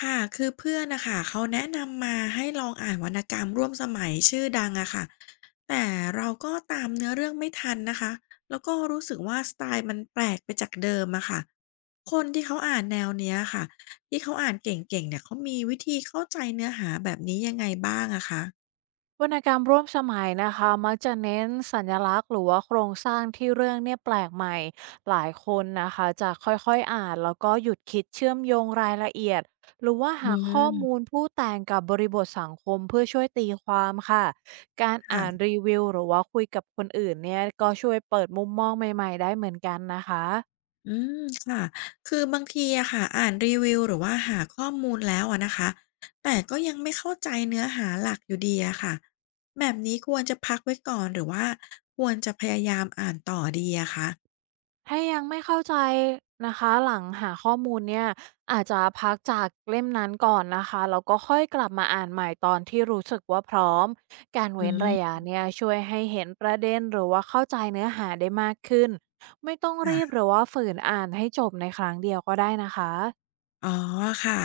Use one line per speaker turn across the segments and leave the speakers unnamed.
ค่ะคือเพื่อนน่ะค่ะเขาแนะนำมาให้ลองอ่านวรรณกรรมร่วมสมัยชื่อดังอะค่ะแต่เราก็ตามเนื้อเรื่องไม่ทันนะคะแล้วก็รู้สึกว่าสไตล์มันแปลกไปจากเดิมอะค่ะคนที่เขาอ่านแนวเนี้ยค่ะที่เขาอ่านเก่งๆเนี่ยเขามีวิธีเข้าใจเนื้อหาแบบนี้ยังไงบ้างอะคะ
วรรณกรรมร่วมสมัยนะคะมักจะเน้นสัญลักษณ์หรือว่าโครงสร้างที่เรื่องเนี่ยแปลกใหม่หลายคนนะคะจะค่อยๆอ่านแล้วก็หยุดคิดเชื่อมโยงรายละเอียดหรือว่า
อื
หาข้อมู
ม
ลผู้แต่งกับบริบทสังคมเพื่อช่วยตีความค่ะการอ่าน
ค่ะ
รีวิวหรือว่าคุยกับคนอื่นเนี่ยก็ช่วยเปิดมุมมองใหม่ๆได้เหมือนกันนะคะ
อืมค่ะคือบางทีอะค่ะอ่านรีวิวหรือว่าหาข้อมูลแล้วอะนะคะแต่ก็ยังไม่เข้าใจเนื้อหาหลักอยู่ดีอะค่ะแบบนี้ควรจะพักไว้ก่อนหรือว่าควรจะพยายามอ่านต่อดีอะคะ
ถ้ายังไม่เข้าใจนะคะหลังหาข้อมูลเนี่ยอาจจะพักจากเล่มนั้นก่อนนะคะแล้วก็ค่อยกลับมาอ่านใหม่ตอนที่รู้สึกว่าพร้อมการ
อื
เว้นระ
ม
ยะเนี่ยช่วยให้เห็นประเด็นหรือว่าเข้าใจเนื้อหาได้มากขึ้นไม่ต้องรีบห
ค่ะ
รือว่าฝืนอ่านให้จบในครั้งเดียวก็ได้นะคะ
อ๋อค่ะ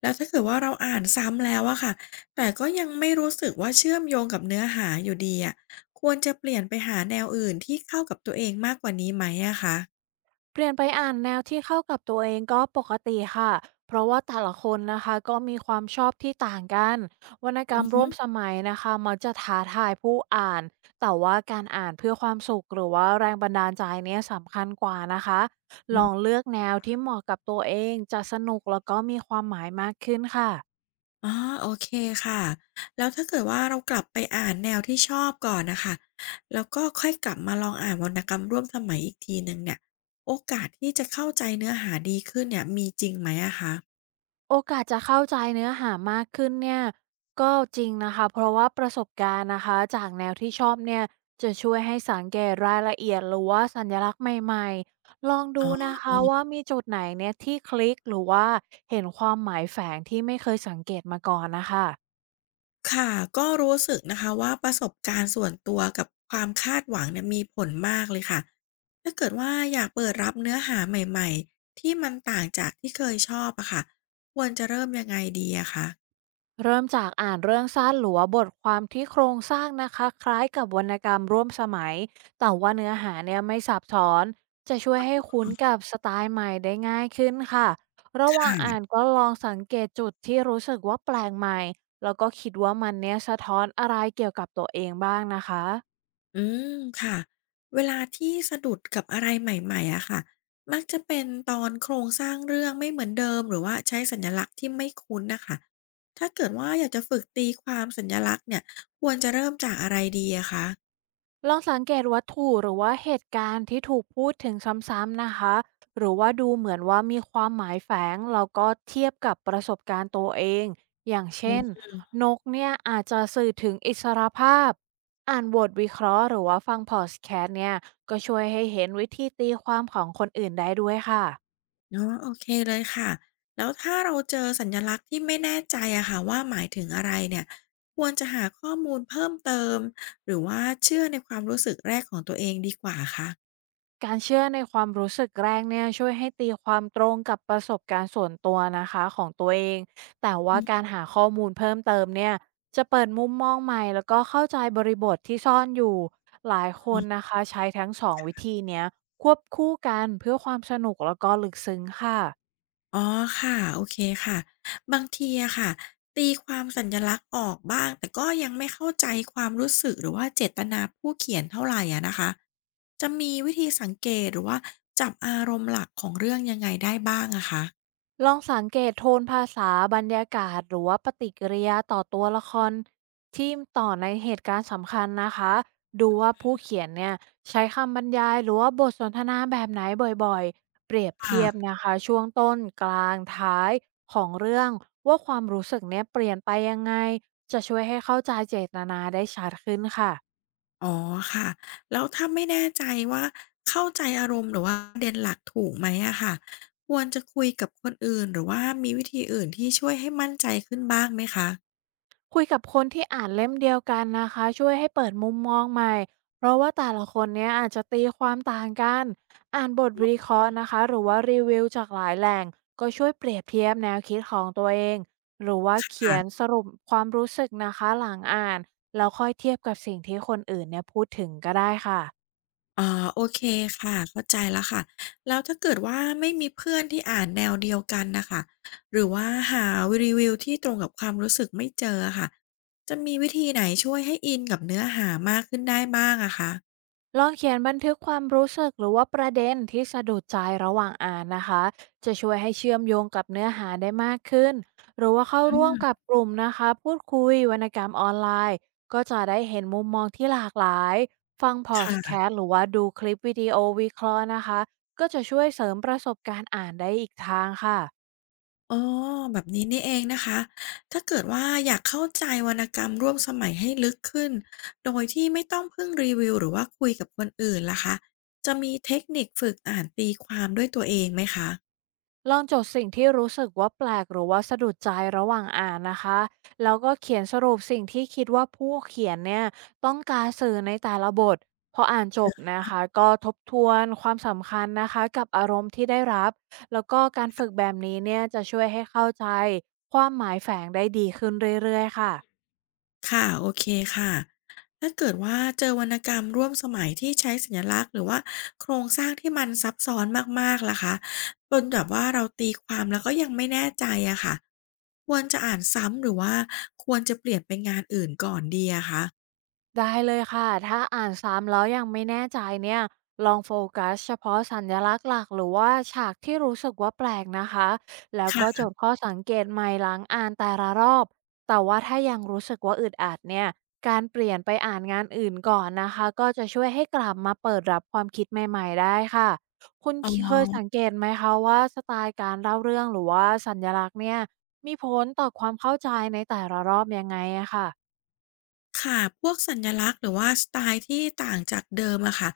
แล้วถ้าเกิดว่าเราอ่านซ้ำแล้วอะค่ะแต่ก็ยังไม่รู้สึกว่าเชื่อมโยงกับเนื้อหาอยู่ดีอะควรจะเปลี่ยนไปหาแนวอื่นที่เข้ากับตัวเองมากกว่านี้ไหมอะคะ
เปลี่ยนไปอ่านแนวที่เข้ากับตัวเองก็ปกติค่ะ เพราะว่าแต่ละคนนะคะก็มีความชอบที่ต่างกันวรรณกร
อื
รม
อ
ร่
ฮึ
วมสมัยนะคะมักจะท้าทายผู้อ่านแต่ว่าการอ่านเพื่อความสุขหรือว่าแรงบันดาลใจเนี่ยสำคัญกว่านะคะ ลองเลือกแนวที่เหมาะกับตัวเองจะสนุกแล้วก็มีความหมายมากขึ้นค่ะ
อ๋อโอเคค่ะแล้วถ้าเกิดว่าเรากลับไปอ่านแนวที่ชอบก่อนน่ะค่ะแล้วก็ค่อยกลับมาลองอ่านวรรณกรรมร่วมสมัยอีกทีหนึ่งเนี่ยโอกาสที่จะเข้าใจเนื้อหาดีขึ้นเนี่ยมีจริงไหมอะคะ
โอกาสจะเข้าใจเนื้อหามากขึ้นเนี่ยก็จริงนะคะเพราะว่าประสบการณ์นะคะจากแนวที่ชอบเนี่ยจะช่วยให้สังเกตรายละเอียดหรือว่าสัญลักษณ์ใหม่ๆลองดู
อ๋อ
นะคะว่ามีจุดไหนเนี่ยที่คลิกหรือว่าเห็นความหมายแฝงที่ไม่เคยสังเกตมาก่อนนะคะ
ค่ะก็รู้สึกนะคะว่าประสบการณ์ส่วนตัวกับความคาดหวังเนี่ยมีผลมากเลยค่ะถ้าเกิดว่าอยากเปิดรับเนื้อหาใหม่ๆที่มันต่างจากที่เคยชอบอะค่ะควรจะเริ่มยังไงดีอะคะ
เริ่มจากอ่านเรื่องสั้นหรือว่าบทความที่โครงสร้างนะคะคล้ายกับวรรณกรรมร่วมสมัยแต่ว่าเนื้อหาเนี่ยไม่ซับซ้อนจะช่วยให้คุ้นกับสไตล์ใหม่ได้ง่ายขึ้นค่ะระ
ค
หว่างอ่าน
่ะ
ก็ลองสังเกตจุดที่รู้สึกว่าแปลกใหม่แล้วก็คิดว่ามันเนี่ยสะท้อนอะไรเกี่ยวกับตัวเองบ้างนะคะ
อืมค่ะเวลาที่สะดุดกับอะไรใหม่ๆอะค่ะมักจะเป็นตอนโครงสร้างเรื่องไม่เหมือนเดิมหรือว่าใช้สัญลักษณ์ที่ไม่คุ้นน่ะค่ะถ้าเกิดว่าอยากจะฝึกตีความสัญลักษณ์เนี่ยควรจะเริ่มจากอะไรดีอะคะ
ลองสังเกตวัตถุหรือว่าเหตุการณ์ที่ถูกพูดถึงซ้ำๆนะคะหรือว่าดูเหมือนว่ามีความหมายแฝงแล้วก็เทียบกับประสบการณ์ตัวเองอย่าง
อื
เช่น
ม
นกเนี่ยอาจจะสื่อถึงอิสรภาพอ่านบทวิเคราะห์หรือว่าฟังพอดแคสต์เนี่ยก็ช่วยให้เห็นวิธีตีความของคนอื่นได้ด้วยค่ะ
อ๋อโอเคเลยค่ะแล้วถ้าเราเจอสัญลักษณ์ที่ไม่แน่ใจอะค่ะว่าหมายถึงอะไรเนี่ยควรจะหาข้อมูลเพิ่มเติมหรือว่าเชื่อในความรู้สึกแรกของตัวเองดีกว่าคะ
การเชื่อในความรู้สึกแรกเนี่ยช่วยให้ตีความตรงกับประสบการณ์ส่วนตัวนะคะของตัวเอง แต่ว่า
อื
การ
ม
หาข้อมูลเพิ่มเติมเนี่ยจะเปิดมุมมองใหม่แล้วก็เข้าใจบริบทที่ซ่อนอยู่ หลายคนนะคะใช้ทั้งสองวิธีเนี้ยควบคู่กันเพื่อความสนุกแล้วก็ลึกซึ้งค่ะ
อ๋อค่ะโอเคค่ะบางทีอะค่ะตีความสัญลักษณ์ออกบ้างแต่ก็ยังไม่เข้าใจความรู้สึกหรือว่าเจตนาผู้เขียนเท่าไหรอะนะคะจะมีวิธีสังเกตหรือว่าจับอารมณ์หลักของเรื่องยังไงได้บ้างอะคะ
ลองสังเกตโทนภาษาบรรยากาศหรือว่าปฏิกิริยาต่อตัวละครที่ต่อในเหตุการณ์สำคัญนะคะดูว่าผู้เขียนเนี่ยใช้คำบรรยายหรือว่าบทสนทนาแบบไหนบ่อยๆเปรียบเทียบ
ค่ะ
นะคะช่วงต้นกลางท้ายของเรื่องว่าความรู้สึกเนี่ยเปลี่ยนไปยังไงจะช่วยให้เข้าใจเจตนาได้ชัดขึ้นค่ะ
อ๋อค่ะแล้วถ้าไม่แน่ใจว่าเข้าใจอารมณ์หรือว่าประเด็นหลักถูกไหมอะค่ะควรจะคุยกับคนอื่นหรือว่ามีวิธีอื่นที่ช่วยให้มั่นใจขึ้นบ้างไหมคะ
คุยกับคนที่อ่านเล่มเดียวกันนะคะช่วยให้เปิดมุมมองใหม่เพราะว่าแต่ละคนเนี้ยอาจจะตีความต่างกันอ่านบทวิเคราะห์นะคะหรือว่ารีวิวจากหลายแหล่งก็ช่วยเปรียบเทียบแนวคิดของตัวเองหรือว่าเขียน
ค่ะ
สรุปความรู้สึกนะคะหลังอ่านแล้วค่อยเทียบกับสิ่งที่คนอื่นเนี่ยพูดถึงก็ได้ค่ะ
อ๋อโอเคค่ะเข้าใจแล้วค่ะแล้วถ้าเกิดว่าไม่มีเพื่อนที่อ่านแนวเดียวกันน่ะค่ะหรือว่าหารีวิวที่ตรงกับความรู้สึกไม่เจออะค่ะจะมีวิธีไหนช่วยให้อินกับเนื้อหามากขึ้นได้บ้างอะคะ
ลองเขียนบันทึกความรู้สึกหรือว่าประเด็นที่สะดุดใจระหว่างอ่านนะคะ จะช่วยให้เชื่อมโยงกับเนื้อหาได้มากขึ้น หรือว่าเข้า
อื
ร่วมกับ
ม
กลุ่มนะคะพูดคุยวรรณกรรมออนไลน์ก็จะได้เห็นมุมมองที่หลากหลาย ฟังพอดแคส
ค่ะ
ต์หรือว่าดูคลิปวิดีโอวิเคราะห์นะคะก็จะช่วยเสริมประสบการณ์อ่านได้อีกทางค่ะ
อ๋อแบบนี้นี่เองนะคะถ้าเกิดว่าอยากเข้าใจวรรณกรรมร่วมสมัยให้ลึกขึ้นโดยที่ไม่ต้องพึ่งรีวิวหรือว่าคุยกับคนอื่นล่ะคะจะมีเทคนิคฝึกอ่านตีความด้วยตัวเองไหมคะ
ลองจดสิ่งที่รู้สึกว่าแปลกหรือว่าสะดุดใจระหว่างอ่านนะคะ แล้วก็เขียนสรุปสิ่งที่คิดว่าผู้เขียนเนี่ยต้องการสื่อในแต่ละบทพออ่านจบนะคะก็ทบทวนความสำคัญนะคะกับอารมณ์ที่ได้รับแล้วก็การฝึกแบบนี้เนี่ยจะช่วยให้เข้าใจความหมายแฝงได้ดีขึ้นเรื่อยๆค่ะ
ค่ะโอเคค่ะถ้าเกิดว่าเจอวรรณกรรมร่วมสมัยที่ใช้สัญลักษณ์หรือว่าโครงสร้างที่มันซับซ้อนมากๆล่ะคะจนแบบว่าเราตีความแล้วก็ยังไม่แน่ใจอะค่ะควรจะอ่านซ้ำหรือว่าควรจะเปลี่ยนไปนงานอื่นก่อนดีอะคะ
ได้เลยค่ะถ้าอ่านซ้ำแล้วยังไม่แน่ใจเนี่ยลองโฟกัสเฉพาะสัญลักษณ์หลักหรือว่าฉากที่รู้สึกว่าแปลกนะคะแล้ว
ค่
ก็จ
ะ
ดข้อสังเกตใหม่หลังอ่านแต่ละรอบแต่ว่าถ้ายังรู้สึกว่าอึดอัดเนี่ยการเปลี่ยนไปอ่านงานอื่นก่อนนะคะก็จะช่วยให้กลับมาเปิดรับความคิดใหม่ๆได้ค่ะคุณ
อ๋
เคยสัง
อ
เกตไหมคะว่าสไตล์การเล่าเรื่องหรือว่าสัญลักษณ์เนี่ยมีผลต่อความเข้าใจในแต่ละรอบยังไงอะค่ะ
ค่ะ พวกสัญลักษณ์หรือว่าสไตล์ที่ต่างจากเดิมอะค่ะ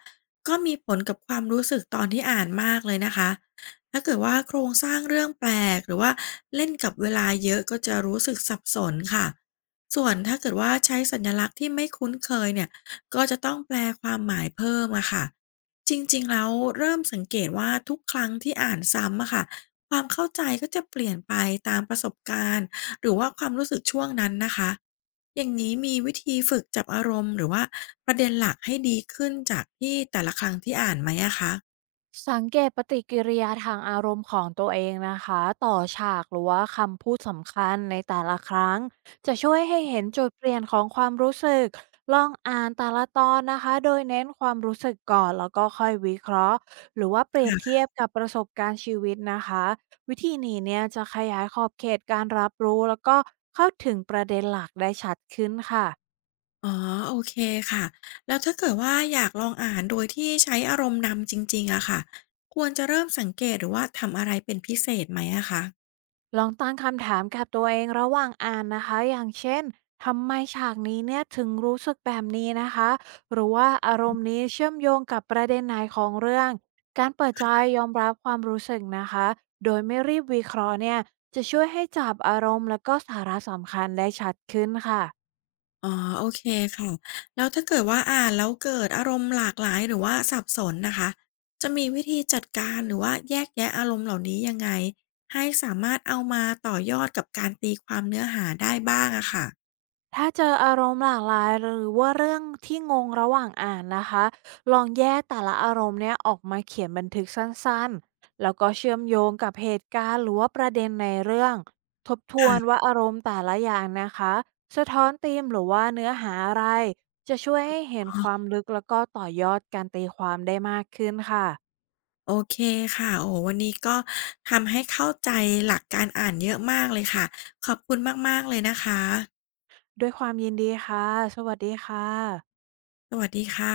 ก็มีผลกับความรู้สึกตอนที่อ่านมากเลยนะคะ ถ้าเกิดว่าโครงสร้างเรื่องแปลกหรือว่าเล่นกับเวลาเยอะก็จะรู้สึกสับสนค่ะ ส่วนถ้าเกิดว่าใช้สัญลักษณ์ที่ไม่คุ้นเคยเนี่ยก็จะต้องแปลความหมายเพิ่มอะค่ะจริงๆแล้วเริ่มสังเกตว่าทุกครั้งที่อ่านซ้ำอะค่ะความเข้าใจก็จะเปลี่ยนไปตามประสบการณ์หรือว่าความรู้สึกช่วงนั้นนะคะ อย่างนี้มีวิธีฝึกจับอารมณ์หรือว่าประเด็นหลักให้ดีขึ้นจากที่แต่ละครั้งที่อ่านไหมอะคะ
สังเกตปฏิกิริยาทางอารมณ์ของตัวเองนะคะต่อฉากหรือว่าคำพูดสำคัญในแต่ละครั้งจะช่วยให้เห็นจุดเปลี่ยนของความรู้สึกลองอ่านแต่ละตอนนะคะโดยเน้นความรู้สึกก่อนแล้วก็ค่อยวิเคราะห์หรือว่าเปรียบเที
ค่ะ
ยบกับประสบการณ์ชีวิตนะคะวิธีนี้เนี่ยจะขยายขอบเขตการรับรู้แล้วก็เข้าถึงประเด็นหลักได้ชัดขึ้นค่ะ
อ๋อโอเคค่ะ แล้วถ้าเกิดว่าอยากลองอ่านโดยที่ใช้อารมณ์นำจริงๆอะค่ะควรจะเริ่มสังเกตหรือว่าทำอะไรเป็นพิเศษไหมอะคะ
ลองตั้งคำถามกับตัวเองระหว่างอ่านนะคะอย่างเช่นทำไมฉากนี้เนี่ยถึงรู้สึกแบบนี้นะคะหรือว่าอารมณ์นี้เชื่อมโยงกับประเด็นไหนของเรื่องการเปิดใจยอมรับความรู้สึกนะคะโดยไม่รีบวิเคราะห์เนี่ยจะช่วยให้จับอารมณ์และก็สาระสำคัญได้ชัดขึ้นค่ะ
อ๋อโอเคค่ะแล้วถ้าเกิดว่าอ่านแล้วเกิดอารมณ์หลากหลายหรือว่าสับสนนะคะจะมีวิธีจัดการหรือว่าแยกแยะอารมณ์เหล่านี้ยังไงให้สามารถเอามาต่อยอดกับการตีความเนื้อหาได้บ้างอะค่ะ
ถ้าเจออารมณ์หลากหลายหรือว่าเรื่องที่งงระหว่างอ่านนะคะลองแยกแต่ละอารมณ์เนี่ยออกมาเขียนบันทึกสั้นๆแล้วก็เชื่อมโยงกับเหตุการณ์หรือว่าประเด็นในเรื่องทบทวน
ค่ะ
ว่าอารมณ์แต่ละอย่างนะคะสะท้อนธีมหรือว่าเนื้อหาอะไรจะช่วยให้เห็น
อ๋
ความ
อ
ลึกแล้วก็ต่อยอดการตีความได้มากขึ้นค่ะ
โอเคค่ะโอ้โฮวันนี้ก็ทำให้เข้าใจหลักการอ่านเยอะมากเลยค่ะขอบคุณมากๆเลยนะคะ
ด้วยความยินดีค่ะสวัสดีค่ะ
สวัสดีค่ะ